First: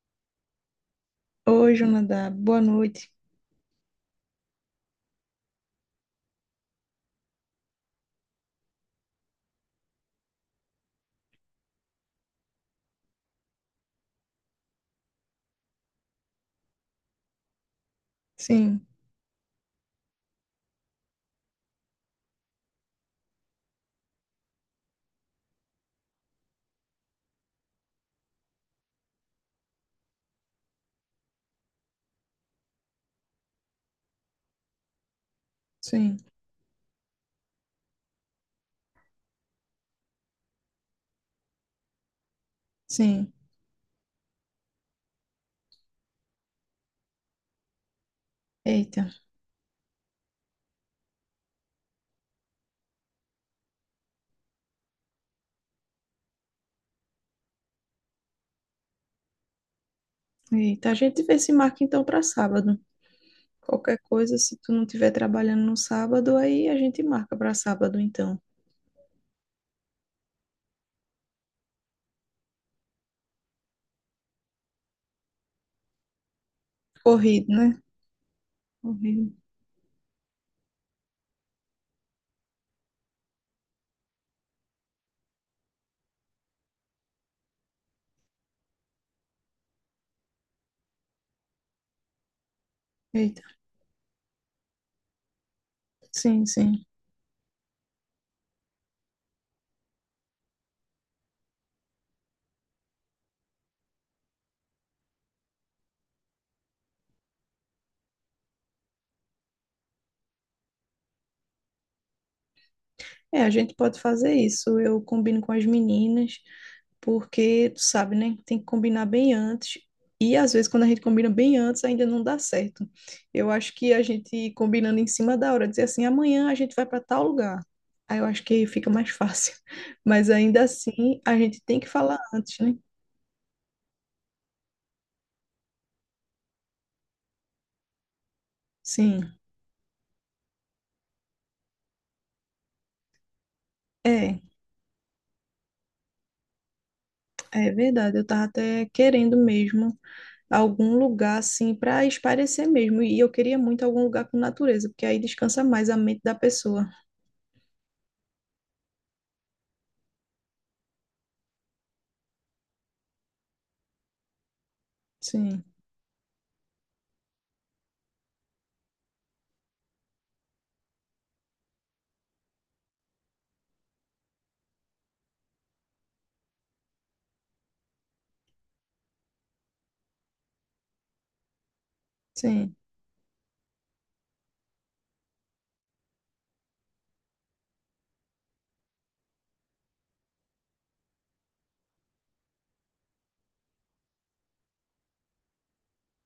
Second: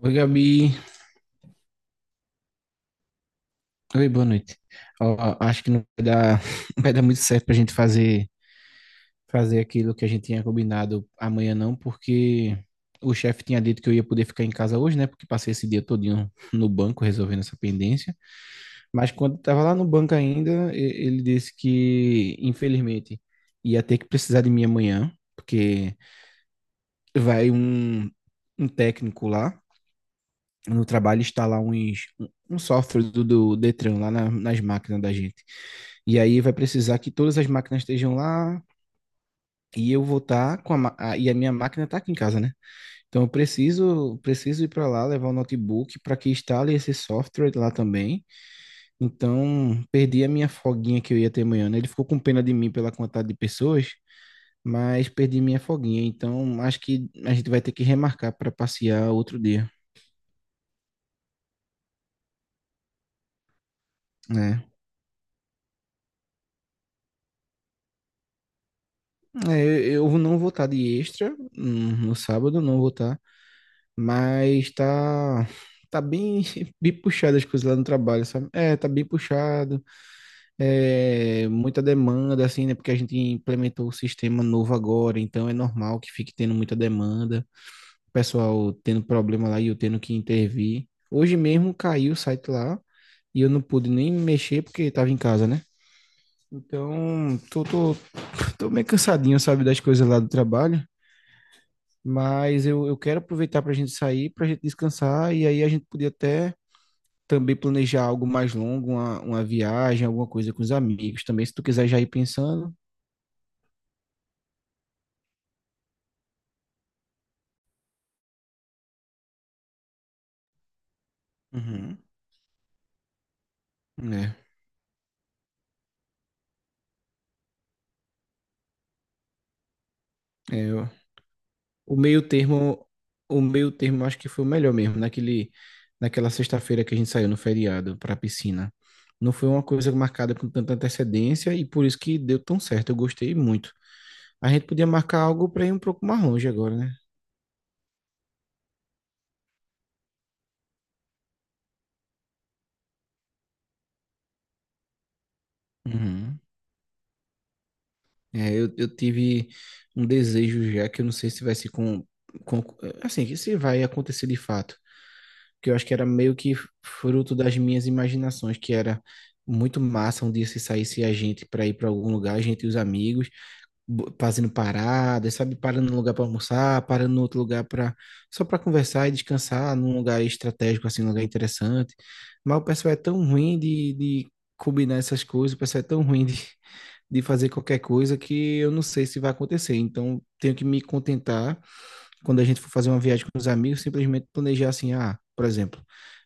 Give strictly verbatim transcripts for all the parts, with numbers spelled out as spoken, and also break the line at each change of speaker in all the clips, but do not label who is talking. Oi, Gabi.
Oi, Jonadab. Boa noite.
Oi, boa noite. Ó, acho que não vai dar, não vai dar muito certo pra gente fazer, fazer aquilo que a gente tinha combinado amanhã, não, porque o chefe tinha dito que eu ia poder ficar em casa hoje, né? Porque passei esse dia todinho no banco resolvendo essa pendência.
Sim,
Mas quando eu tava lá no banco ainda, e- ele disse que, infelizmente, ia ter que precisar de mim amanhã, porque vai um, um técnico lá no trabalho instalar uns, um software do, do Detran lá na- nas máquinas da gente.
sim,
E aí vai precisar que todas as máquinas estejam lá e eu vou estar com a, ma- a- e a minha máquina está aqui em casa, né? Então eu
sim.
preciso preciso ir para lá levar o notebook para que instale esse software lá também.
Eita,
Então perdi a minha folguinha que eu ia ter amanhã, né? Ele ficou com pena de mim pela quantidade de pessoas, mas perdi minha folguinha. Então acho que a gente vai ter que remarcar para passear outro dia,
eita. A gente vê se marca então para sábado. Qualquer coisa, se
né?
tu não estiver trabalhando no sábado, aí a gente marca para sábado então.
É, eu não vou estar de extra, hum, no sábado, não vou estar, mas tá, tá bem, bem puxado as
Corrido,
coisas lá
né?
no trabalho, sabe? É, tá bem
Corrido.
puxado, é, muita demanda, assim, né? Porque a gente implementou o sistema novo agora, então é normal que fique tendo muita demanda, o pessoal tendo problema lá e eu tendo que intervir. Hoje mesmo caiu o site lá e
Eita.
eu não pude nem mexer porque estava em casa, né?
Sim, sim.
Então, tô, tô, tô meio cansadinho, sabe, das coisas lá do trabalho. Mas eu, eu quero aproveitar para a gente sair, para a gente descansar, e aí a gente podia até também planejar algo mais longo, uma, uma viagem, alguma coisa com os amigos também, se tu quiser já ir pensando.
É, a gente pode fazer isso. Eu combino com as meninas, porque, tu sabe, né? Tem que combinar bem antes. E às vezes, quando a gente combina bem antes,
Uhum.
ainda não dá certo. Eu acho que a
Né?
gente combinando em cima da hora, dizer assim, amanhã a gente vai para tal lugar. Aí eu acho que fica mais fácil. Mas ainda
É, o
assim, a gente tem que
o
falar
meio
antes, né?
termo, o meio termo eu acho que foi o melhor mesmo, naquele, naquela sexta-feira que a gente saiu no feriado para a piscina. Não
Sim,
foi uma coisa marcada com tanta antecedência e por isso que deu tão certo, eu gostei muito.
é,
A gente podia marcar algo para ir um pouco mais longe agora, né?
é verdade. Eu tava até querendo mesmo algum lugar assim para espairecer mesmo. E eu queria muito algum lugar com natureza, porque aí descansa mais a mente da
Uhum.
pessoa.
É, eu, eu tive um desejo já que eu não sei se vai se com, com assim, que se vai acontecer de fato,
Sim,
que eu acho que era meio que fruto das minhas imaginações, que era muito massa um dia se saísse a gente para ir para algum lugar, a gente e os amigos, bo- fazendo paradas, sabe? Parando num lugar para almoçar, parando no outro lugar para só para conversar e descansar num lugar estratégico, assim, um lugar interessante. Mas o
sim,
pessoal é tão ruim de, de combinar essas coisas, o pessoal é tão ruim de, de fazer qualquer coisa que eu não sei se vai acontecer. Então, tenho que me contentar quando a gente for fazer uma viagem com os amigos, simplesmente planejar assim, ah, por exemplo,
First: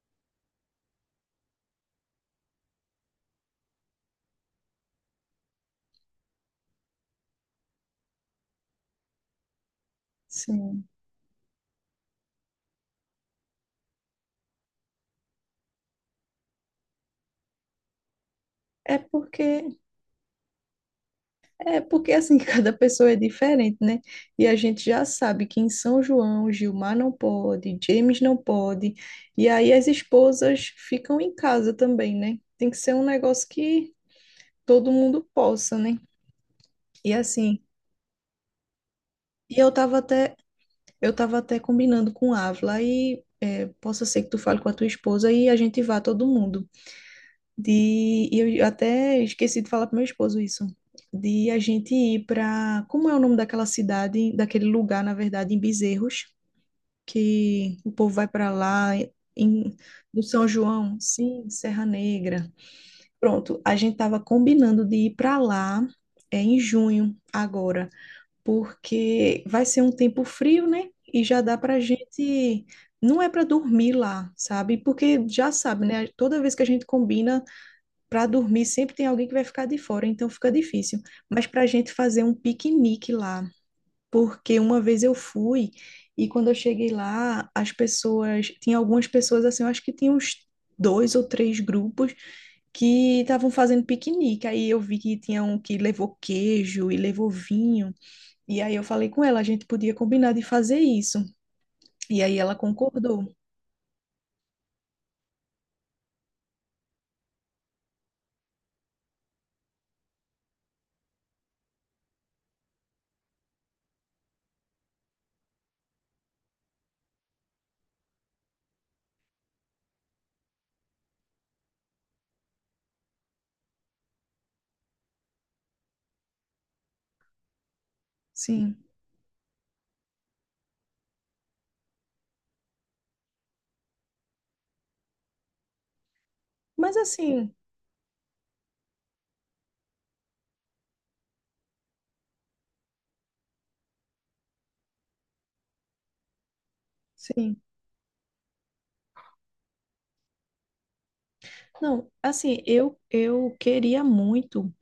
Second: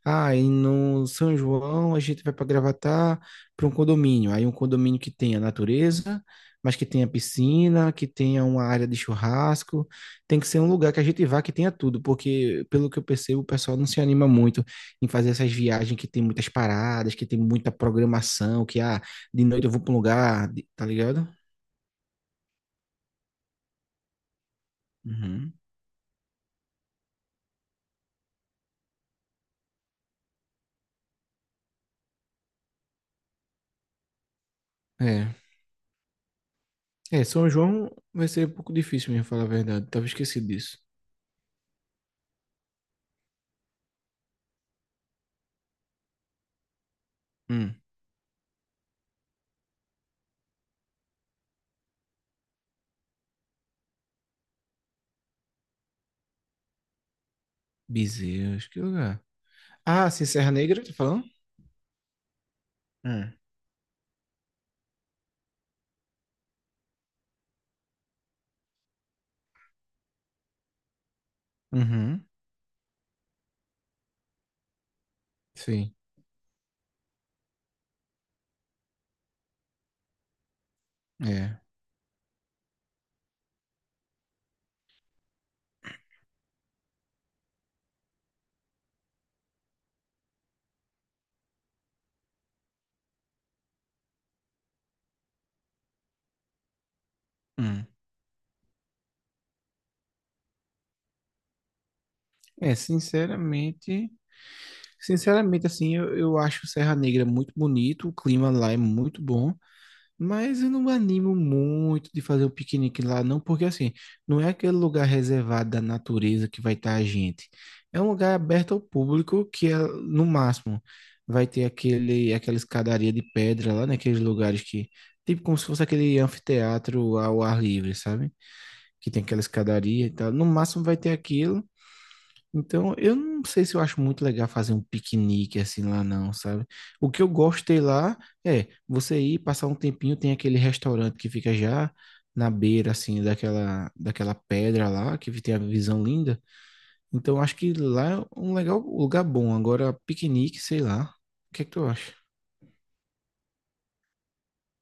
ah, e no São João a gente vai para Gravatar para um condomínio. Aí um condomínio que tenha natureza, mas que tenha piscina, que tenha uma área de churrasco. Tem que ser um
sim.
lugar que a gente vá que tenha tudo, porque pelo que eu percebo, o pessoal não se anima muito em fazer essas viagens que tem muitas paradas, que tem muita programação, que
É
ah, de
porque
noite eu vou para um lugar, de- tá ligado?
é porque assim cada pessoa é diferente, né? E a gente já sabe
Uhum.
que em São João Gilmar não pode, James não pode, e aí as esposas ficam em casa também, né? Tem que ser um negócio que todo mundo
É.
possa, né? E
É, São
assim,
João vai ser um pouco difícil mesmo, falar a
e eu
verdade.
tava
Tava
até
esquecido disso.
Eu estava até combinando com a Ávila e é, possa ser que tu fale com a tua esposa e a gente vá todo mundo.
Hum.
De, e eu até esqueci de falar para meu esposo isso. De a gente ir para, como é o nome daquela cidade, daquele lugar, na verdade, em Bezerros, que o povo vai para
Bezerros, que
lá
lugar.
em,
Ah,
do
sim,
São
Serra Negra, tá
João,
falando?
sim, Serra Negra.
Hum.
Pronto, a gente estava combinando de ir para lá é, em junho agora, porque vai ser um tempo frio, né? E já dá para
Uhum.
gente. Não é para dormir lá, sabe? Porque já sabe,
Sim.
né? Toda vez que a gente combina para dormir, sempre tem alguém que vai ficar de fora, então fica difícil. Mas
É.
para a gente fazer um piquenique lá, porque uma vez eu fui e quando eu cheguei lá, as pessoas. Tinha algumas pessoas assim, eu acho que tinha uns. Dois ou três grupos que estavam fazendo piquenique. Aí eu vi que tinha um que levou queijo e levou
Hum.
vinho. E aí eu falei com ela, a gente podia combinar de fazer isso. E aí ela
É,
concordou.
sinceramente, sinceramente, assim, eu, eu acho Serra Negra muito bonito, o clima lá é muito bom. Mas eu não me animo muito de fazer um piquenique lá, não, porque assim, não é aquele lugar reservado da natureza que vai estar a gente. É um lugar aberto ao público que é, no máximo vai ter aquele, aquela escadaria de pedra lá, naqueles lugares que, tipo como se fosse aquele anfiteatro ao ar livre, sabe?
Sim.
Que tem aquela escadaria e tal. No máximo vai ter aquilo. Então, eu não sei se eu acho muito legal fazer um piquenique assim lá, não, sabe?
Mas
O que eu
assim,
gostei lá é você ir passar um tempinho, tem aquele restaurante que fica já na beira, assim, daquela, daquela pedra lá, que tem a visão linda. Então, eu acho
sim.
que lá é um legal um lugar bom. Agora, piquenique, sei lá. O que é que tu
Não,
acha?
assim, eu eu queria muito,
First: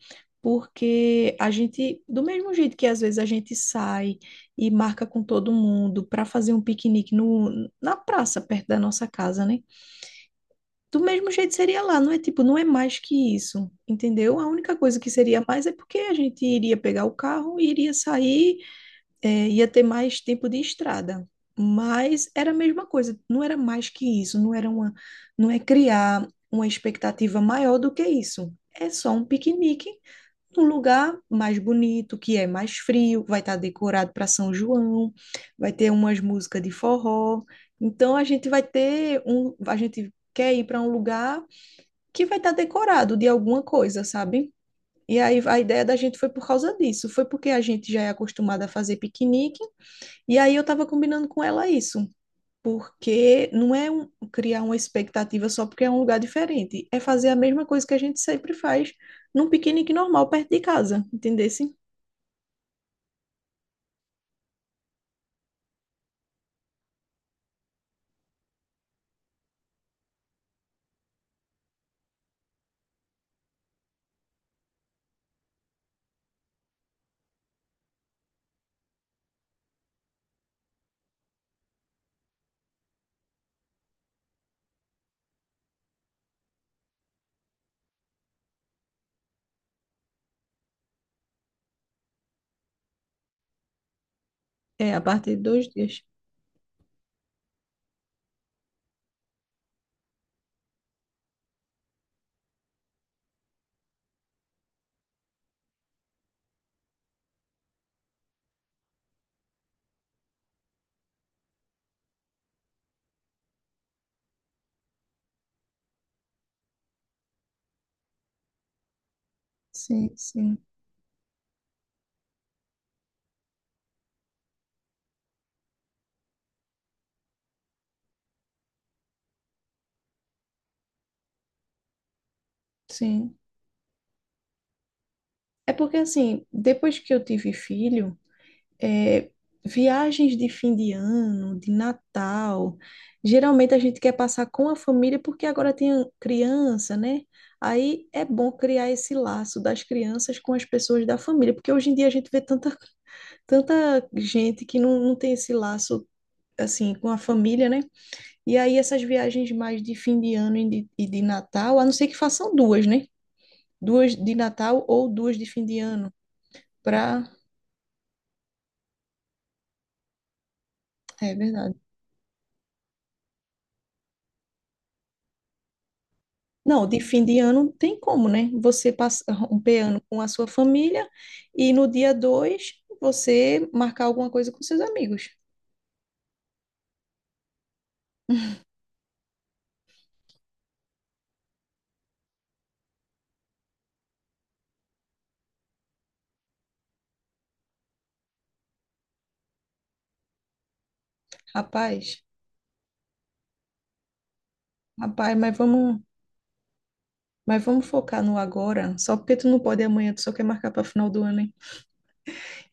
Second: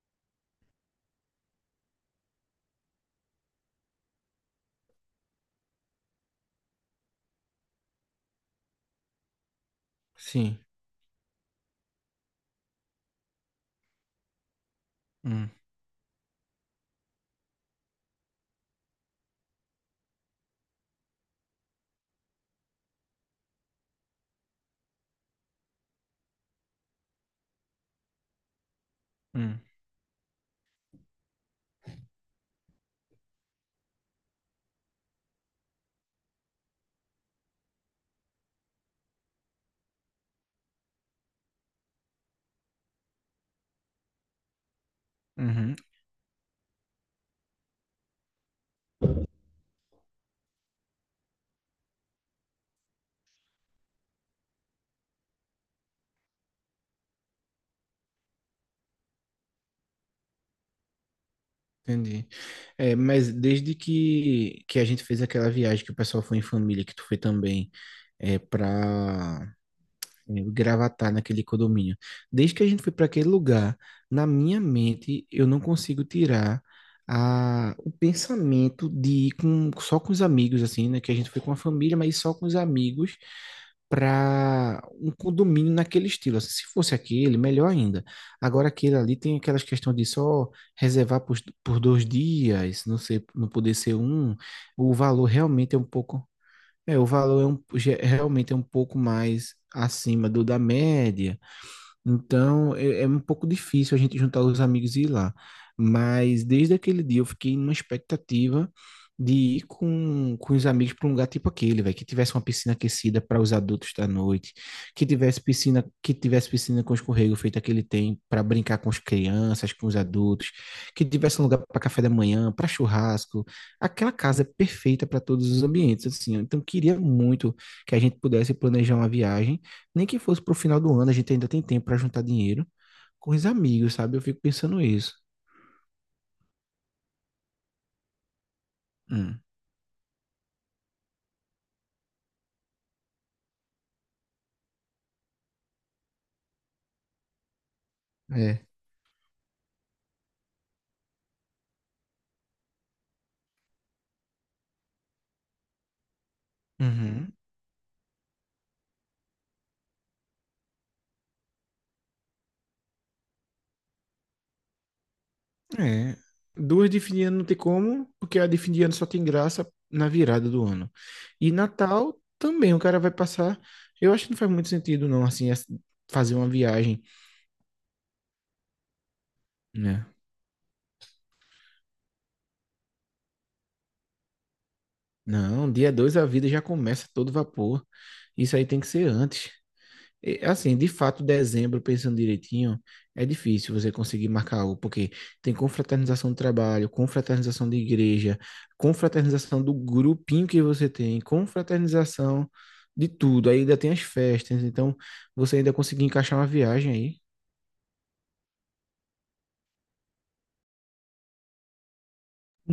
porque a gente, do mesmo jeito que às vezes a gente sai e marca com todo mundo para fazer um piquenique no, na praça perto da nossa casa, né?
Sim.
Do mesmo jeito seria lá, não é tipo, não é mais que isso, entendeu? A única coisa que seria
Hum,
mais é porque a gente iria pegar o carro, iria sair, é, ia ter mais tempo de estrada. Mas era a mesma coisa, não era mais que isso, não era uma, não é criar uma expectativa maior do que isso. É só um
hum,
piquenique num lugar mais bonito, que é mais frio, vai estar decorado para São João, vai ter umas músicas de forró. Então a gente vai ter um, a gente quer ir para um lugar que vai estar decorado de alguma coisa, sabe? E aí a
uhum,
ideia da gente foi por causa disso, foi porque a gente já é acostumada a fazer piquenique, e aí eu tava combinando com ela isso, porque não é um- criar uma expectativa só porque é um lugar diferente, é fazer a mesma coisa que a gente sempre faz num piquenique normal perto de casa, entendesse?
entendi. É, mas desde que, que a gente fez aquela viagem que o pessoal foi em família, que tu foi também, é, para É, o Gravatar naquele condomínio. Desde que a gente foi para aquele lugar, na minha mente, eu não consigo tirar a, o pensamento de ir com, só com os amigos, assim, né? Que a gente foi com a família, mas só com os amigos para um condomínio naquele estilo. Assim, se fosse aquele, melhor ainda. Agora, aquele ali tem aquelas questões de só reservar por, por dois dias, não sei, não poder ser um. O
É, a
valor
partir de dois
realmente é um
dias.
pouco. É, o valor é um, ge- realmente é um pouco mais acima do da média, então, é, é um pouco difícil a gente juntar os amigos e ir lá. Mas desde aquele dia eu fiquei numa expectativa de ir com, com os amigos para um lugar tipo aquele, velho, que tivesse uma piscina aquecida para os adultos da noite, que tivesse piscina, que tivesse piscina com escorrego feito aquele tem para brincar com as crianças, com os
Sim,
adultos,
sim,
que tivesse um lugar para café da manhã, para churrasco. Aquela casa perfeita para todos os ambientes, assim. Então, queria muito que a gente pudesse planejar uma viagem nem que fosse pro final do ano, a gente ainda tem tempo pra juntar dinheiro com
sim.
os amigos, sabe? Eu fico pensando isso.
É porque assim, depois que eu tive filho, é,
Hum.
viagens de fim de ano, de Natal. Geralmente a gente quer passar com a família, porque agora tem criança, né? Aí é bom
É.
criar esse laço das crianças com as pessoas da família, porque hoje em dia a gente vê tanta, tanta gente que não, não tem esse laço assim com a
Uhum.
família, né? E aí essas viagens mais de fim de ano e de, e de Natal, a não ser que façam duas, né? Duas de Natal ou duas de fim de ano,
É. Duas de fim de
para...
ano não tem como, porque a de fim de ano só tem graça na virada do ano.
É
E
verdade.
Natal também, o cara vai passar. Eu acho que não faz muito sentido, não, assim, as- fazer uma
Não, de
viagem,
fim de ano não tem como, né? Você passar um ano
né?
com a sua família e no dia dois você marcar alguma coisa com seus amigos.
Não, dia dois a vida já começa todo vapor. Isso aí tem que ser antes. E, Assim, de fato, dezembro, pensando direitinho, é difícil você conseguir marcar algo, porque tem confraternização do trabalho, confraternização de igreja, confraternização do grupinho que você tem,
Rapaz,
confraternização de tudo. Aí ainda tem as festas, então
rapaz, mas
você ainda
vamos,
conseguir encaixar uma viagem aí.
mas vamos focar no agora. Só porque tu não pode amanhã, tu só quer marcar para final do ano, hein?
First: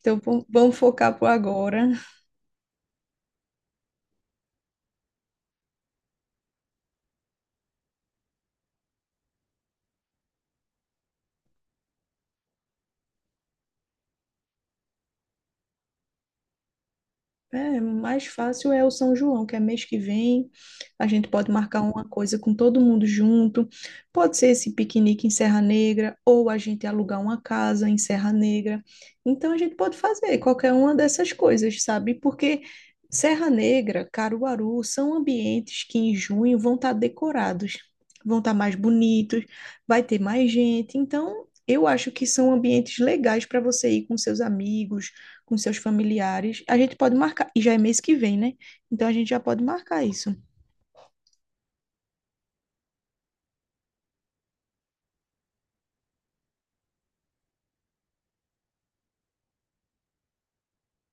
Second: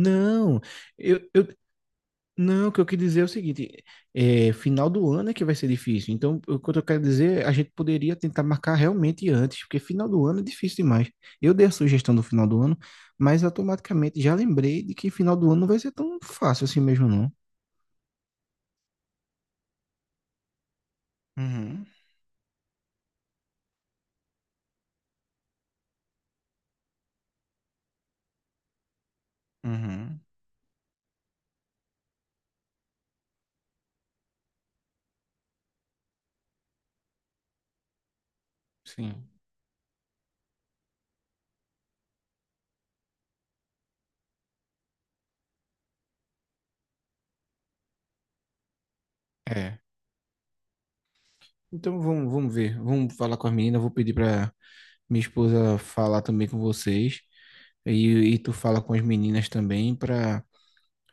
Então vamos, vamos focar
eu,
pro
eu
agora.
não, o que eu quis dizer é o seguinte, é, final do ano é que vai ser difícil. Então, o que eu quero dizer, é, a gente poderia tentar marcar realmente antes, porque final do ano é difícil demais. Eu dei a sugestão do final do ano, mas automaticamente já lembrei de que final do ano não vai ser tão fácil assim mesmo, não.
É, mais fácil é o São João, que é mês que vem. A gente pode marcar
Uhum,
uma coisa com todo mundo junto. Pode ser esse piquenique em Serra Negra, ou a gente alugar uma casa em Serra Negra. Então a gente pode
uhum,
fazer qualquer uma dessas coisas, sabe? Porque Serra Negra, Caruaru, são ambientes que em junho vão estar decorados, vão estar mais
sim.
bonitos, vai ter mais gente. Então eu acho que são ambientes legais para você ir com seus amigos, com seus familiares. A gente pode marcar, e já é mês que vem, né? Então a gente já pode
É.
marcar isso.
Então, vamos, vamos ver. Vamos falar com as meninas, vou pedir para minha esposa falar também com vocês. E, e tu fala com as meninas também para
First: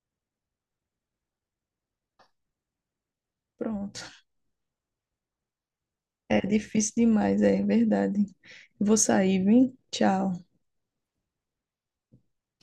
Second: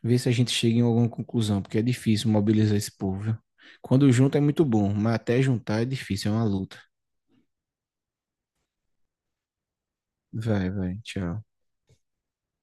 Ver se a gente chega em alguma conclusão, porque é difícil mobilizar esse povo, viu?
Pronto.
Quando junta é muito bom, mas até juntar é difícil, é
É
uma luta.
difícil demais, é verdade. Vou sair, viu? Tchau.
Vai, vai, tchau.